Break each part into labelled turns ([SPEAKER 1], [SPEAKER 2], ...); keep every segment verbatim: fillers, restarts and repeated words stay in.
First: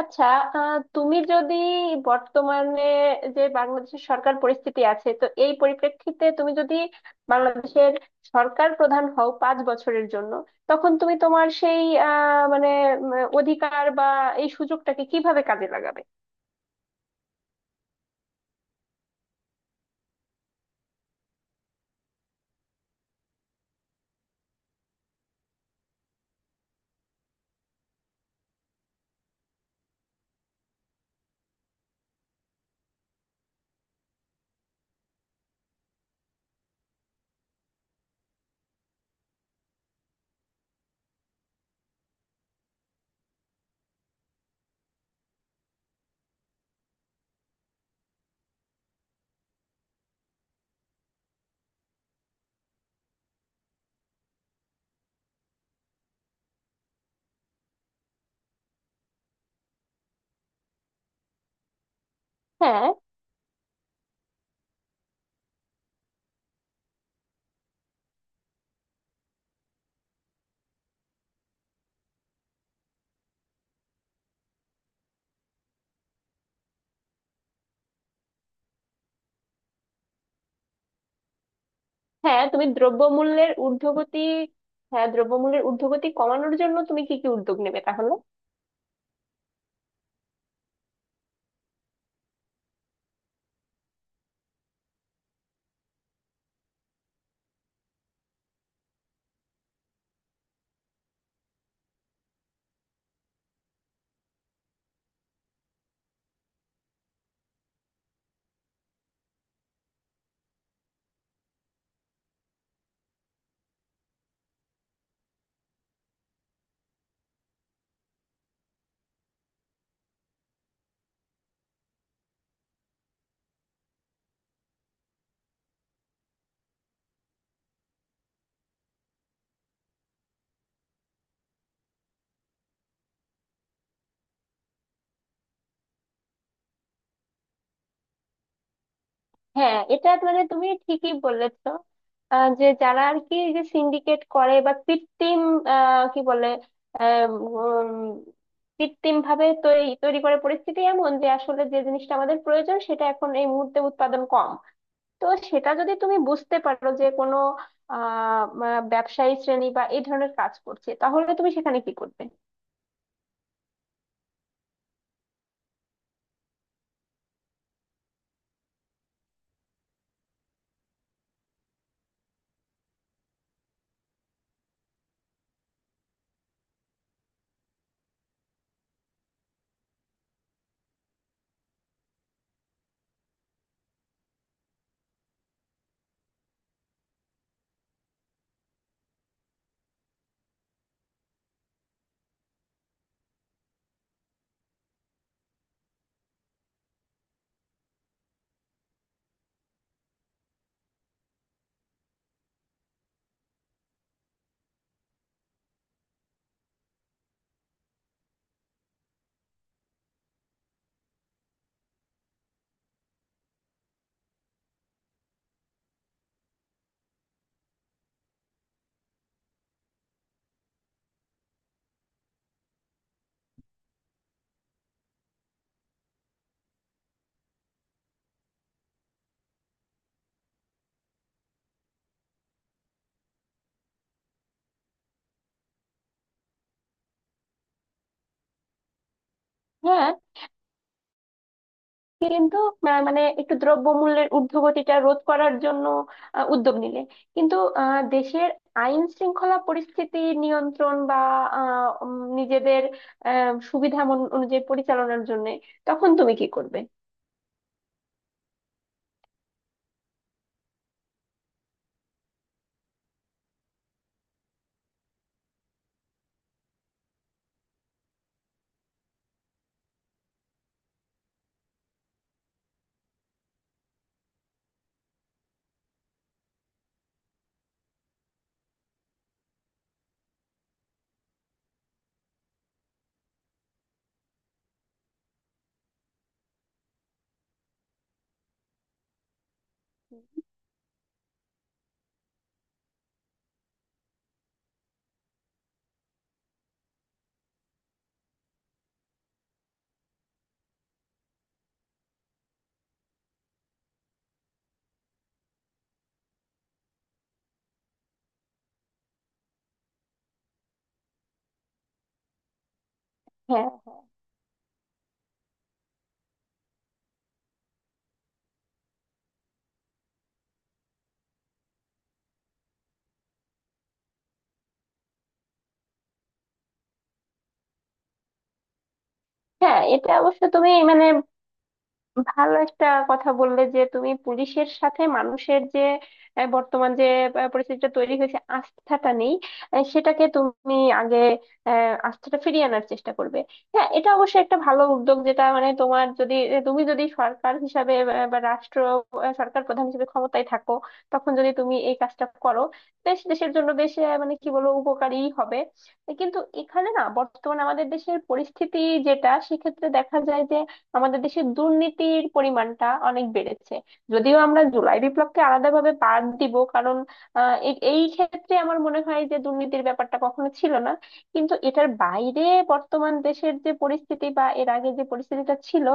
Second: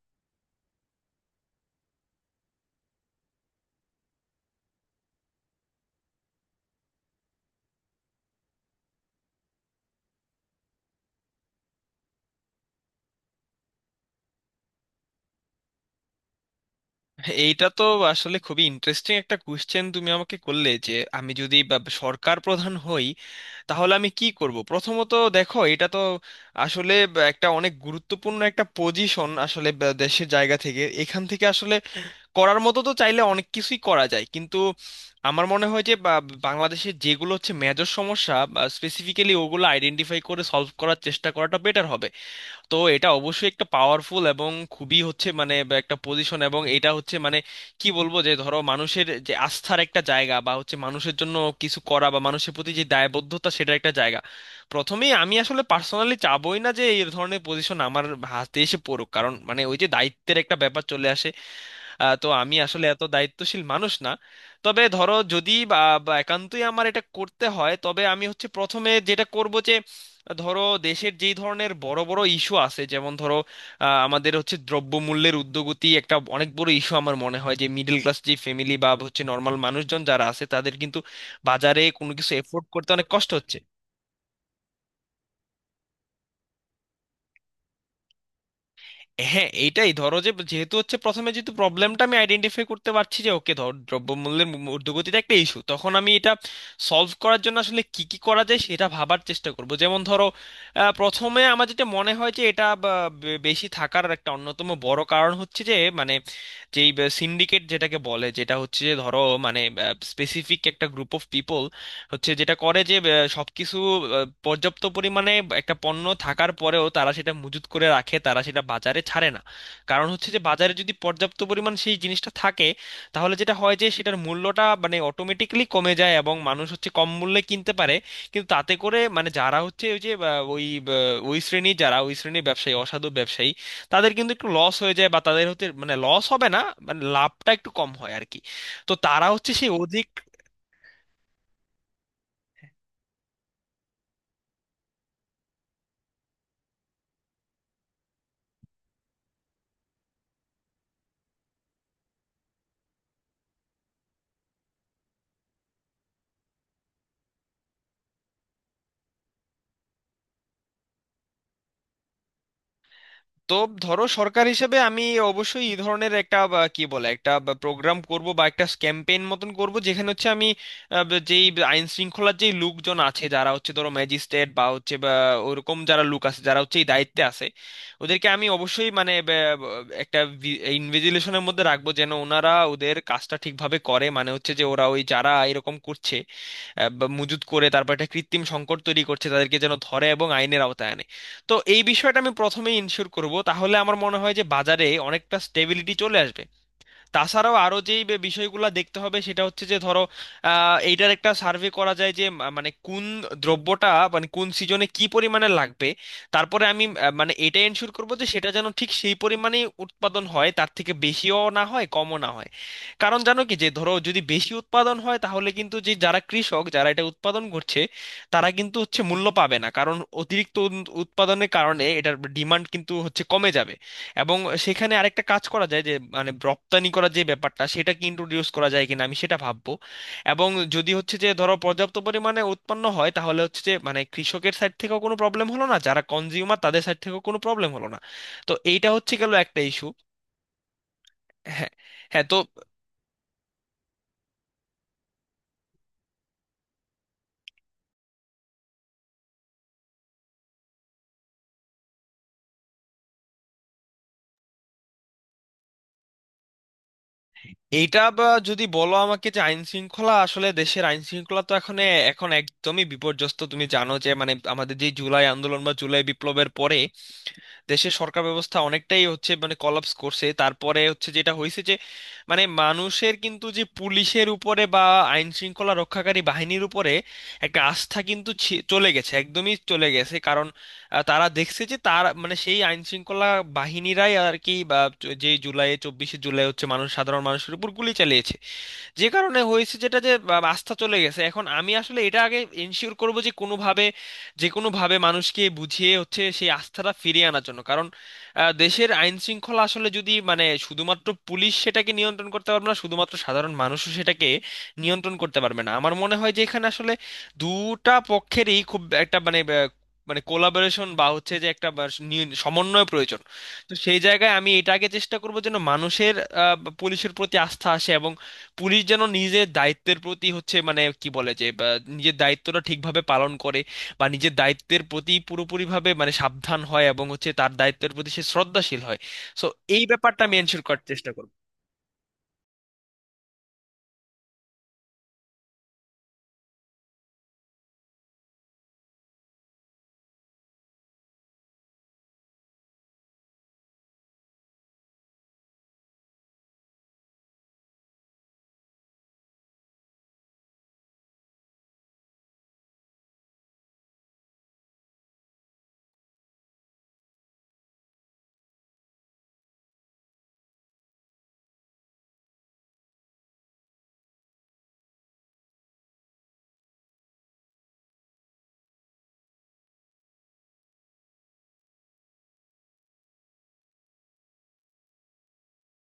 [SPEAKER 1] আচ্ছা। আহ, তুমি যদি বর্তমানে যে বাংলাদেশের সরকার পরিস্থিতি আছে, তো এই পরিপ্রেক্ষিতে তুমি যদি বাংলাদেশের সরকার প্রধান হও পাঁচ বছরের জন্য, তখন তুমি তোমার সেই আহ মানে উম, অধিকার বা এই সুযোগটাকে কিভাবে কাজে লাগাবে?
[SPEAKER 2] এইটা তো আসলে খুবই ইন্টারেস্টিং একটা কোশ্চেন তুমি আমাকে করলে যে আমি যদি বা- সরকার প্রধান হই, তাহলে আমি কি করব প্রথমত। দেখো, এটা তো আসলে বা- একটা অনেক গুরুত্বপূর্ণ একটা পজিশন আসলে বা- দেশের জায়গা থেকে। এখান থেকে আসলে করার মতো তো চাইলে অনেক কিছুই করা যায়, কিন্তু আমার মনে হয় যে বা- বাংলাদেশের যেগুলো হচ্ছে মেজর সমস্যা, স্পেসিফিক্যালি ওগুলো আইডেন্টিফাই করে সলভ করার চেষ্টা করাটা বেটার হবে। তো এটা অবশ্যই একটা পাওয়ারফুল এবং খুবই হচ্ছে মানে বা একটা পজিশন, এবং এটা হচ্ছে মানে কি বলবো, যে ধরো মানুষের যে আস্থার একটা জায়গা বা হচ্ছে মানুষের জন্য কিছু করা বা মানুষের প্রতি যে দায়বদ্ধতা, সেটার একটা জায়গা। প্রথমেই আমি আসলে পার্সোনালি চাবই না যে এই ধরনের পজিশন আমার হাতে এসে পড়ুক, কারণ মানে ওই যে দায়িত্বের একটা ব্যাপার চলে আসে। আহ, তো আমি আসলে
[SPEAKER 1] হ্যাঁ,
[SPEAKER 2] এত দায়িত্বশীল মানুষ না। তবে ধরো যদি বা বা একান্তই আমার এটা করতে হয়, তবে আমি হচ্ছে প্রথমে যেটা করব যে ধরো দেশের যেই ধরনের বড় বড় ইস্যু আছে, যেমন ধরো আহ, আমাদের হচ্ছে দ্রব্যমূল্যের ঊর্ধ্বগতি একটা অনেক বড় ইস্যু। আমার মনে হয় যে মিডল ক্লাস যে ফ্যামিলি বা হচ্ছে নর্মাল মানুষজন যারা আছে, তাদের কিন্তু বাজারে কোনো কিছু
[SPEAKER 1] হ্যাঁ,
[SPEAKER 2] এফোর্ড
[SPEAKER 1] তুমি
[SPEAKER 2] করতে অনেক কষ্ট
[SPEAKER 1] দ্রব্যমূল্যের
[SPEAKER 2] হচ্ছে।
[SPEAKER 1] ঊর্ধ্বগতি। হ্যাঁ, দ্রব্যমূল্যের ঊর্ধ্বগতি কমানোর জন্য তুমি কি কি উদ্যোগ নেবে তাহলে?
[SPEAKER 2] হ্যাঁ, এইটাই, ধরো যে যেহেতু হচ্ছে প্রথমে যেহেতু প্রবলেমটা আমি আইডেন্টিফাই করতে পারছি যে ওকে, ধর দ্রব্যমূল্যের মূ- ঊর্ধ্বগতিটা একটা ইস্যু, তখন আমি এটা সলভ করার জন্য আসলে কি কি করা যায় সেটা ভাবার চেষ্টা করব। যেমন ধরো আহ, প্রথমে আমার যেটা মনে হয় যে এটা বা, বে- বেশি থাকার একটা অন্যতম বড় কারণ হচ্ছে যে মানে যেই সিন্ডিকেট যেটাকে বলে, যেটা হচ্ছে যে ধরো মানে স্পেসিফিক একটা গ্রুপ অফ পিপল হচ্ছে, যেটা করে যে আহ, সবকিছু আহ, পর্যাপ্ত পরিমাণে একটা পণ্য থাকার পরেও তারা সেটা মজুত করে রাখে, তারা সেটা বাজারে ছাড়ে না। কারণ হচ্ছে যে বাজারে যদি পর্যাপ্ত পরিমাণ সেই জিনিসটা থাকে, তাহলে যেটা হয় যে সেটার মূল্যটা মানে অটোমেটিক্যালি কমে যায় এবং মানুষ হচ্ছে কম মূল্যে কিনতে পারে। কিন্তু তাতে করে মানে যারা হচ্ছে ওই যে আহ, ওই আহ, ওই শ্রেণীর যারা, ওই শ্রেণীর ব্যবসায়ী, অসাধু ব্যবসায়ী, তাদের কিন্তু একটু লস হয়ে যায় বা তাদের হতে মানে লস হবে না, মানে লাভটা একটু কম হয় আর কি। তো তারা হচ্ছে সেই
[SPEAKER 1] হ্যাঁ,
[SPEAKER 2] অধিক।
[SPEAKER 1] এটা মানে তুমি ঠিকই বলেছো। আহ, যে যারা আর কি এই যে সিন্ডিকেট করে বা কৃত্রিম, আহ, কি বলে, কৃত্রিম ভাবে তৈরি তৈরি করে পরিস্থিতি এমন যে আসলে যে জিনিসটা আমাদের প্রয়োজন, সেটা এখন এই মুহূর্তে উৎপাদন কম। তো সেটা যদি তুমি বুঝতে পারো যে কোনো আহ আহ, ব্যবসায়ী শ্রেণী বা এই ধরনের কাজ করছে, তাহলে তুমি সেখানে কি করবে?
[SPEAKER 2] তো ধরো সরকার হিসেবে আমি অবশ্যই এই ধরনের একটা বা কি বলে একটা প্রোগ্রাম করব বা একটা ক্যাম্পেইন মতন করব, যেখানে হচ্ছে আমি আহ, ব- যেই আইন শৃঙ্খলার যেই লোকজন আছে যারা হচ্ছে ধরো ম্যাজিস্ট্রেট বা হচ্ছে বা ওরকম যারা লোক আছে যারা হচ্ছে এই দায়িত্বে আছে, ওদেরকে আমি অবশ্যই মানে ব- ব- একটা ইনভিজিলেশনের মধ্যে রাখবো, যেন ওনারা ওদের কাজটা ঠিকভাবে করে, মানে হচ্ছে যে ওরা ওই যারা এরকম করছে আহ, বা মজুত করে, তারপর একটা কৃত্রিম সংকট তৈরি করছে, তাদেরকে যেন ধরে এবং আইনের আওতায় আনে। তো এই বিষয়টা আমি প্রথমেই ইনশিওর করব, তাহলে আমার মনে হয় যে বাজারে অনেকটা স্টেবিলিটি চলে আসবে। তাছাড়াও আরো যেই বে- বিষয়গুলো দেখতে হবে সেটা হচ্ছে যে ধরো আহ, এইটার একটা সার্ভে করা যায় যে মা- মানে কোন দ্রব্যটা মানে কোন সিজনে কি পরিমাণে লাগবে। তারপরে আমি আহ, মানে এটা এনশিওর করবো যে সেটা যেন ঠিক সেই পরিমাণে উৎপাদন হয়, তার থেকে বেশিও না হয় কমও না হয়। কারণ জানো কি যে ধরো যদি বেশি উৎপাদন হয় তাহলে কিন্তু যে যারা কৃষক যারা এটা উৎপাদন করছে, তারা কিন্তু হচ্ছে মূল্য পাবে না, কারণ অতিরিক্ত উন- উৎপাদনের কারণে এটার ডিমান্ড কিন্তু হচ্ছে কমে যাবে। এবং সেখানে আরেকটা কাজ করা যায় যে মানে রপ্তানি করার যে ব্যাপারটা সেটা কি ইন্ট্রোডিউস করা যায় কিনা, আমি সেটা ভাববো। এবং যদি হচ্ছে যে ধরো পর্যাপ্ত পরিমাণে উৎপন্ন হয়, তাহলে হচ্ছে যে মানে কৃষকের সাইড থেকেও কোনো প্রবলেম হলো না, যারা কনজিউমার তাদের সাইড থেকেও কোনো প্রবলেম হলো না। তো এইটা হচ্ছে গেল একটা ইস্যু।
[SPEAKER 1] হ্যাঁ।
[SPEAKER 2] হ্যাঁ। হ্যাঁ, তো
[SPEAKER 1] কিন্তু আহ, মানে একটু দ্রব্যমূল্যের ঊর্ধ্বগতিটা রোধ করার জন্য আহ, উদ্যোগ নিলে, কিন্তু আহ, দেশের আইন শৃঙ্খলা পরিস্থিতি নিয়ন্ত্রণ বা আহ, উম, নিজেদের আহ, সুবিধা মন- অনুযায়ী পরিচালনার জন্য, তখন তুমি কি করবে?
[SPEAKER 2] এইটা বা যদি বলো আমাকে যে আইন শৃঙ্খলা, আসলে দেশের আইন শৃঙ্খলা তো এখন এখন একদমই বিপর্যস্ত। তুমি জানো যে মানে আমাদের যে জুলাই আন্দোলন বা জুলাই বিপ্লবের পরে দেশের সরকার ব্যবস্থা অনেকটাই হচ্ছে মানে কলাপস করছে। তারপরে হচ্ছে যেটা হয়েছে যে মানে মানুষের কিন্তু যে পুলিশের উপরে বা আইন শৃঙ্খলা রক্ষাকারী বাহিনীর উপরে একটা আস্থা কিন্তু ছি- চলে গেছে, একদমই চলে গেছে। কারণ আহ, তারা দেখছে যে তার মানে সেই আইন শৃঙ্খলা বাহিনীরাই আর কি বা যে জুলাই চব্বিশে জুলাই হচ্ছে মানুষ, সাধারণ মানুষের উপর গুলি চালিয়েছে। যে কারণে হয়েছে যেটা যে বা- আস্থা চলে গেছে। এখন আমি আসলে এটা আগে এনশিওর করব যে কোনোভাবে যে কোনোভাবে মানুষকে বুঝিয়ে হচ্ছে সেই আস্থাটা ফিরিয়ে আনার জন্য। কারণ আহ, দেশের আইন শৃঙ্খলা আসলে যদি মানে শুধুমাত্র পুলিশ সেটাকে নিয়ন্ত্রণ করতে পারবে না, শুধুমাত্র সাধারণ মানুষও সেটাকে নিয়ন্ত্রণ করতে পারবে না। আমার মনে হয় যে এখানে আসলে দুটা পক্ষেরই খুব একটা মানে আহ, মানে কোলাবোরেশন বা হচ্ছে যে একটা বা নিয়ন- সমন্বয় প্রয়োজন।
[SPEAKER 1] হ্যাঁ,
[SPEAKER 2] তো সেই জায়গায় আমি এটাকে চেষ্টা করব যেন মানুষের আহ, পুলিশের প্রতি আস্থা আসে, এবং পুলিশ যেন নিজের দায়িত্বের প্রতি হচ্ছে মানে কি বলে যে বা নিজের দায়িত্বটা ঠিকভাবে পালন করে, বা নিজের দায়িত্বের প্রতি পুরোপুরিভাবে মানে সাবধান হয় এবং হচ্ছে তার দায়িত্বের প্রতি সে শ্রদ্ধাশীল হয়। সো
[SPEAKER 1] হ্যাঁ,
[SPEAKER 2] এই
[SPEAKER 1] এটা
[SPEAKER 2] ব্যাপারটা আমি
[SPEAKER 1] অবশ্য
[SPEAKER 2] এনশিওর
[SPEAKER 1] তুমি
[SPEAKER 2] করার
[SPEAKER 1] মানে
[SPEAKER 2] চেষ্টা করব।
[SPEAKER 1] ভালো একটা কথা বললে, যে তুমি পুলিশের সাথে মানুষের যে আহ, বর্তমান যে আহ, পরিস্থিতিটা তৈরি হয়েছে, আস্থাটা নেই, আহ, সেটাকে তুমি আগে আহ, আস্থাটা ফিরিয়ে আনার চেষ্টা করবে। হ্যাঁ, এটা অবশ্যই একটা ভালো উদ্যোগ, যেটা মানে তোমার যদি তুমি যদি সরকার হিসাবে আহ, বা রাষ্ট্র আহ, সরকার প্রধান হিসেবে ক্ষমতায় থাকো, তখন যদি তুমি এই কাজটা করো, বেশ দেশের জন্য বেশ আহ, মানে কি বলবো, উপকারী হবে। কিন্তু এখানে না, বর্তমানে আমাদের দেশের পরিস্থিতি যেটা সেক্ষেত্রে দেখা যায় যে, আমাদের দেশে দুর্নীতির পরিমাণটা অনেক বেড়েছে। যদিও আমরা জুলাই বিপ্লবকে আলাদাভাবে বাদ দিব, কারণ আহ, এ- এই ক্ষেত্রে আমার মনে হয় যে দুর্নীতির ব্যাপারটা কখনো ছিল না। কিন্তু এটার বাইরে বর্তমান দেশের যে পরিস্থিতি বা এর আগে যে পরিস্থিতিটা ছিল,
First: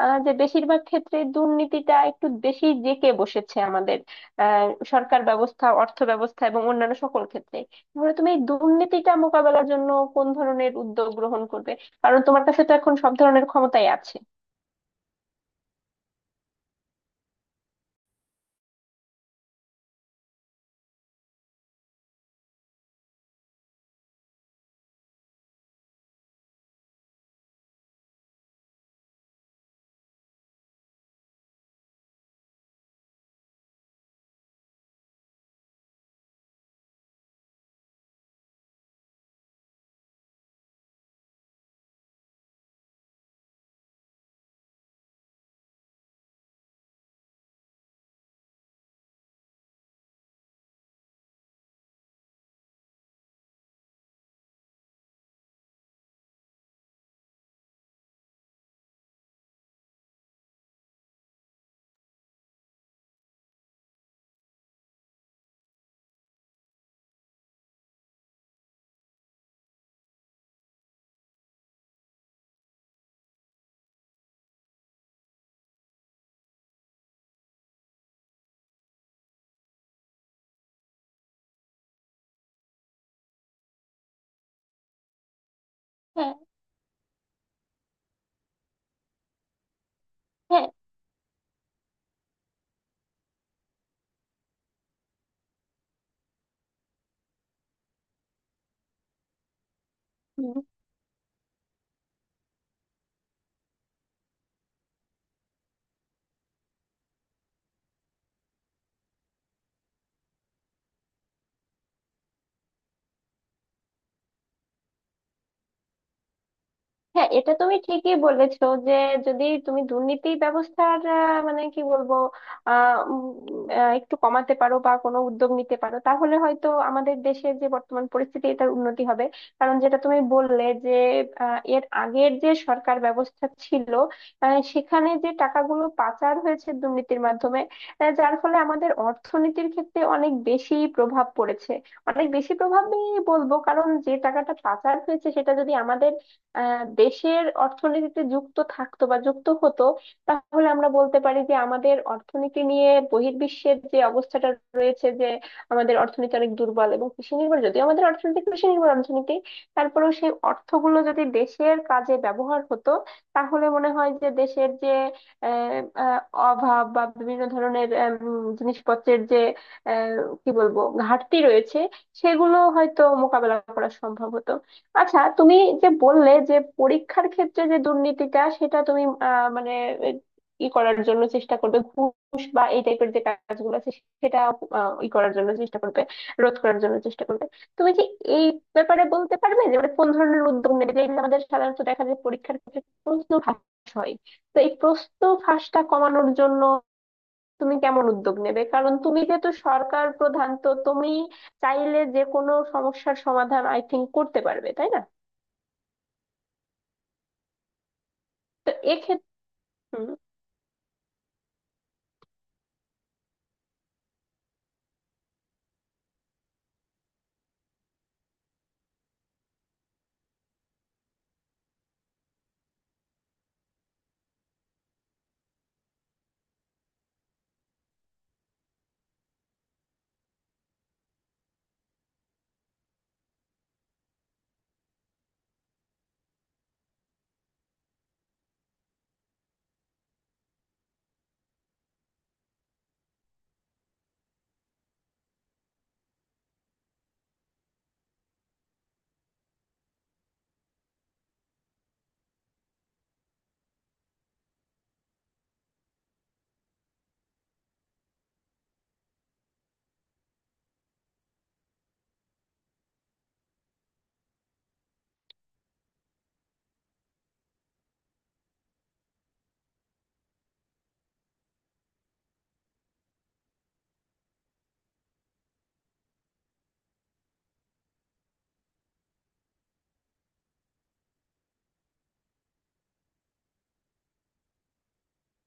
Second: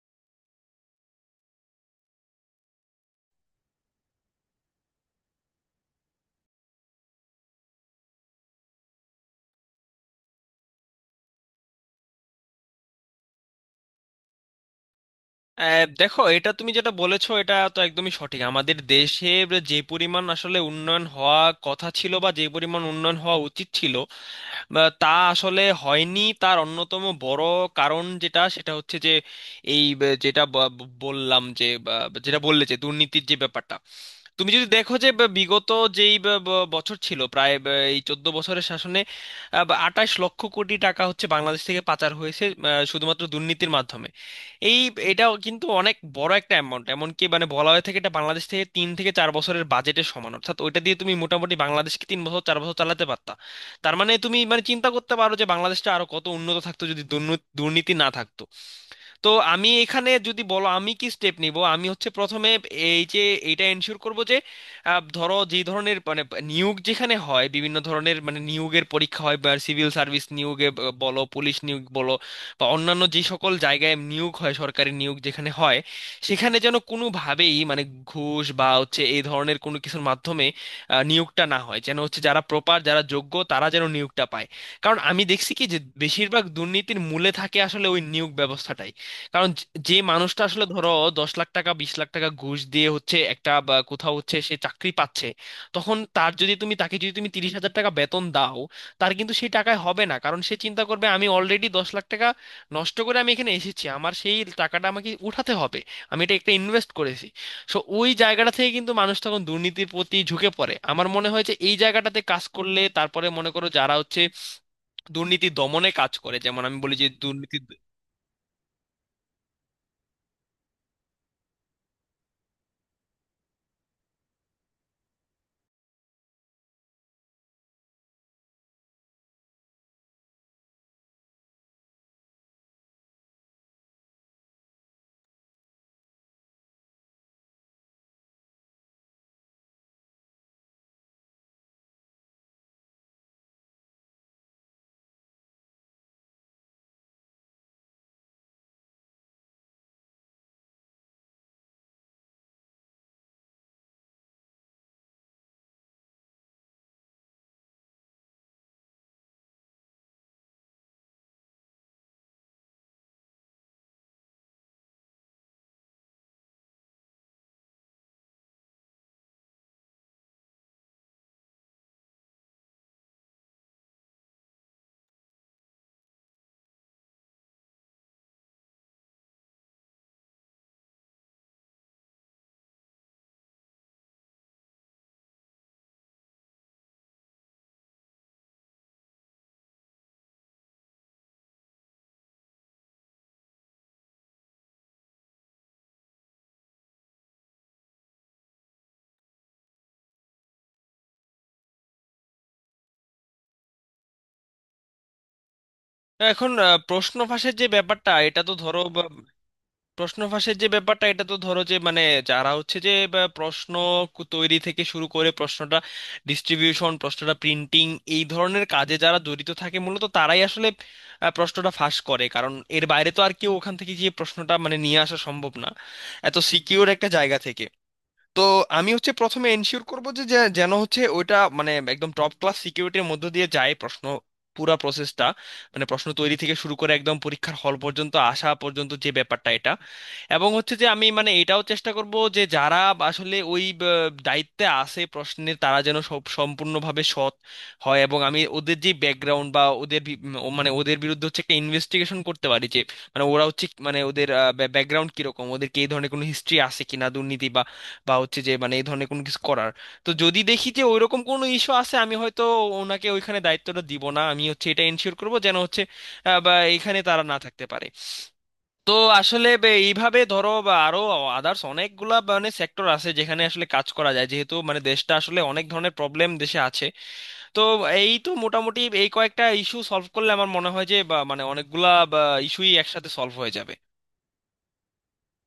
[SPEAKER 1] আহ, যে বেশিরভাগ ক্ষেত্রে দুর্নীতিটা একটু বেশি জেঁকে বসেছে আমাদের আহ সরকার ব্যবস্থা, অর্থ ব্যবস্থা এবং অন্যান্য সকল ক্ষেত্রে। তাহলে তুমি এই দুর্নীতিটা মোকাবেলার জন্য কোন ধরনের উদ্যোগ গ্রহণ করবে? কারণ তোমার কাছে তো এখন সব ধরনের ক্ষমতাই আছে।
[SPEAKER 2] আহ, দেখো এটা তুমি যেটা বলেছো এটা তো একদমই সঠিক। আমাদের দেশের যে পরিমাণ আসলে উন্নয়ন হওয়া কথা ছিল, বা যে পরিমাণ উন্নয়ন হওয়া উচিত ছিল বা তা আসলে হয়নি, তার অন্যতম বড় কারণ যেটা সেটা হচ্ছে যে এই ব- যেটা ব- ব- বললাম যে বা- যেটা বললে যে দুর্নীতির যে ব্যাপারটা। তুমি যদি দেখো যে ব- বিগত যেই ব- ব- বছর ছিল প্রায় ব- এই চোদ্দ বছরের শাসনে আটাশ লক্ষ কোটি টাকা হচ্ছে বাংলাদেশ থেকে পাচার হয়েছে, আহ, শুধুমাত্র দুর্নীতির মাধ্যমে। এই এটাও কিন্তু অনেক বড় একটা অ্যামাউন্ট। এমনকি মানে বলা হয়ে থাকে এটা বাংলাদেশ থেকে তিন থেকে চার বছরের বাজেটের সমান, অর্থাৎ ওইটা দিয়ে তুমি মোটামুটি বাংলাদেশকে তিন বছর চার বছর চালাতে পারতা। তার মানে তুমি মানে চিন্তা করতে পারো যে বাংলাদেশটা আরো কত উন্নত থাকতো যদি দুর্নীতি দুর্নীতি না থাকতো। তো আমি এখানে যদি বলো আমি কি স্টেপ নিব, আমি হচ্ছে প্রথমে এই যে এটা এনশিওর করব যে আহ, ধরো যে ধরনের মানে নিয়োগ যেখানে হয়, বিভিন্ন ধরনের মানে নিয়োগের পরীক্ষা হয়, বা সিভিল সার্ভিস নিয়োগে ব- বলো, পুলিশ নিয়োগ বলো, বা অন্যান্য যে সকল জায়গায় নিয়োগ হয়, সরকারি নিয়োগ যেখানে হয়, সেখানে যেন কোনোভাবেই মানে ঘুষ বা হচ্ছে এই ধরনের কোনো কিছুর মাধ্যমে আহ, নিয়োগটা না হয়, যেন হচ্ছে যারা প্রপার, যারা যোগ্য তারা যেন নিয়োগটা পায়। কারণ আমি দেখছি কি যে
[SPEAKER 1] হ্যাঁ,
[SPEAKER 2] বেশিরভাগ দুর্নীতির মূলে থাকে আসলে ওই নিয়োগ ব্যবস্থাটাই। কারণ যে যে মানুষটা আসলে
[SPEAKER 1] হ্যাঁ,
[SPEAKER 2] ধরো দশ লাখ টাকা, বিশ লাখ টাকা ঘুষ দিয়ে হচ্ছে একটা বা কোথাও হচ্ছে সে চাকরি পাচ্ছে, তখন তার যদি তুমি, তাকে যদি তুমি তিরিশ হাজার টাকা বেতন দাও, তার কিন্তু সেই টাকায় হবে না। কারণ সে
[SPEAKER 1] হুম,
[SPEAKER 2] চিন্তা করবে আমি অলরেডি দশ লাখ টাকা নষ্ট করে আমি এখানে এসেছি, আমার সেই টাকাটা আমাকে উঠাতে হবে, আমি এটা একটা ইনভেস্ট করেছি। সো ওই জায়গাটা থেকে কিন্তু মানুষ তখন দুর্নীতির প্রতি ঝুঁকে পড়ে। আমার মনে হয় যে এই জায়গাটাতে কাজ করলে তারপরে মনে করো যারা হচ্ছে দুর্নীতি দমনে কাজ করে, যেমন আমি বলি যে
[SPEAKER 1] হ্যাঁ, এটা
[SPEAKER 2] দুর্নীতি।
[SPEAKER 1] তুমি ঠিকই বলেছো যে, যদি তুমি দুর্নীতি ব্যবস্থার আহ, মানে কি বলবো, আহ, উম, আহ, একটু কমাতে পারো বা কোনো উদ্যোগ নিতে পারো, তাহলে হয়তো আমাদের দেশের যে বর্তমান পরিস্থিতি, এটার উন্নতি হবে। কারণ যেটা তুমি বললে যে, আহ, এর আগের যে সরকার ব্যবস্থা ছিল, আহ, সেখানে যে টাকাগুলো পাচার হয়েছে দুর্নীতির মাধ্যমে, আহ, যার ফলে আমাদের অর্থনীতির ক্ষেত্রে অনেক বেশি প্রভাব পড়েছে। অনেক বেশি প্রভাবই বলবো, কারণ যে টাকাটা পাচার হয়েছে সেটা যদি আমাদের আহ দেশের অর্থনীতিতে যুক্ত থাকতো বা যুক্ত হতো, তাহলে আমরা বলতে পারি যে আমাদের অর্থনীতি নিয়ে বহির্বিশ্বের যে অবস্থাটা রয়েছে, যে আমাদের অর্থনীতি অনেক দুর্বল এবং কৃষি নির্ভর। যদিও আমাদের অর্থনীতি কৃষি নির্ভর অর্থনীতি, তারপরেও সেই অর্থগুলো যদি দেশের কাজে ব্যবহার হতো, তাহলে মনে হয় যে দেশের যে আহ, আহ, অভাব বা বিভিন্ন ধরনের উম, জিনিসপত্রের যে আহ, কি বলবো ঘাটতি রয়েছে, সেগুলো হয়তো মোকাবেলা করা সম্ভব হতো। আচ্ছা, তুমি যে বললে যে পরীক্ষার ক্ষেত্রে যে দুর্নীতিটা, সেটা তুমি আহ, মানে এ- ই করার জন্য চেষ্টা করবে, ঘুষ বা এই টাইপের যে কাজগুলো আছে সেটা আহ, ই করার জন্য চেষ্টা করবে, রোধ করার জন্য চেষ্টা করবে। তুমি কি এই ব্যাপারে বলতে পারবে যে মানে কোন ধরনের উদ্যোগ নেবে? যেগুলো আমাদের সাধারণত দেখা যায় পরীক্ষার ক্ষেত্রে প্রশ্ন ফাঁস হয়, তো এই প্রশ্ন ফাঁসটা কমানোর জন্য তুমি কেমন উদ্যোগ নেবে? কারণ তুমি যেহেতু সরকার প্রধান, তো তুমি চাইলে যে কোনো সমস্যার সমাধান আই থিঙ্ক করতে পারবে, তাই না?
[SPEAKER 2] এখন আহ, প্রশ্ন ফাঁসের যে ব্যাপারটা, এটা তো
[SPEAKER 1] তো
[SPEAKER 2] ধরো বা,
[SPEAKER 1] এক্ষেত্রে
[SPEAKER 2] প্রশ্ন ফাঁসের যে ব্যাপারটা এটা তো ধরো যে মানে যারা হচ্ছে যে বা, প্রশ্ন কু- তৈরি থেকে শুরু করে প্রশ্নটা ডিস্ট্রিবিউশন, প্রশ্নটা প্রিন্টিং, এই ধরনের কাজে যারা জড়িত থাকে মূলত তারাই আসলে আহ, প্রশ্নটা ফাঁস করে। কারণ এর বাইরে তো আর কেউ ওখান থেকে যে প্রশ্নটা মানে নিয়ে আসা সম্ভব না, এত সিকিউর একটা জায়গা থেকে। তো আমি হচ্ছে প্রথমে এনশিওর করব যে যে- যেন হচ্ছে ওইটা মানে একদম টপ ক্লাস সিকিউরিটির মধ্য দিয়ে যায় প্রশ্ন, পুরা প্রসেসটা, মানে প্রশ্ন তৈরি থেকে শুরু করে একদম পরীক্ষার হল পর্যন্ত আসা পর্যন্ত যে ব্যাপারটা এটা। এবং হচ্ছে যে আমি মানে এটাও চেষ্টা করব যে যারা আসলে ওই ব- দায়িত্বে আছে প্রশ্নের, তারা যেন সব সম্পূর্ণভাবে সৎ হয়, এবং আমি ওদের যে ব্যাকগ্রাউন্ড বা ওদের বি- উম, ও মানে ওদের বিরুদ্ধে হচ্ছে একটা ইনভেস্টিগেশন করতে পারি, যে মানে ওরা হচ্ছে মানে ওদের ব্যাকগ্রাউন্ড কিরকম, ওদের কি এই ধরনের কোনো হিস্ট্রি আছে কিনা দুর্নীতি বা হচ্ছে যে মানে এই ধরনের কোনো কিছু করার। তো যদি দেখি যে ওইরকম কোনো ইস্যু আছে, আমি হয়তো ওনাকে ওইখানে দায়িত্বটা দিব না। আমি হচ্ছে এটা এনশিওর করব যেন হচ্ছে আহ, বা এখানে তারা না থাকতে পারে। তো আসলে বে- এইভাবে ধরো বা আরো আদার্স অনেকগুলা মানে সেক্টর আছে যেখানে আসলে কাজ করা যায়, যেহেতু মানে দেশটা আসলে অনেক ধরনের প্রবলেম দেশে আছে। তো এই তো মোটামুটি এই কয়েকটা ইস্যু সলভ করলে আমার মনে হয় যে বা মানে অনেকগুলা ইস্যুই একসাথে সলভ হয়ে যাবে।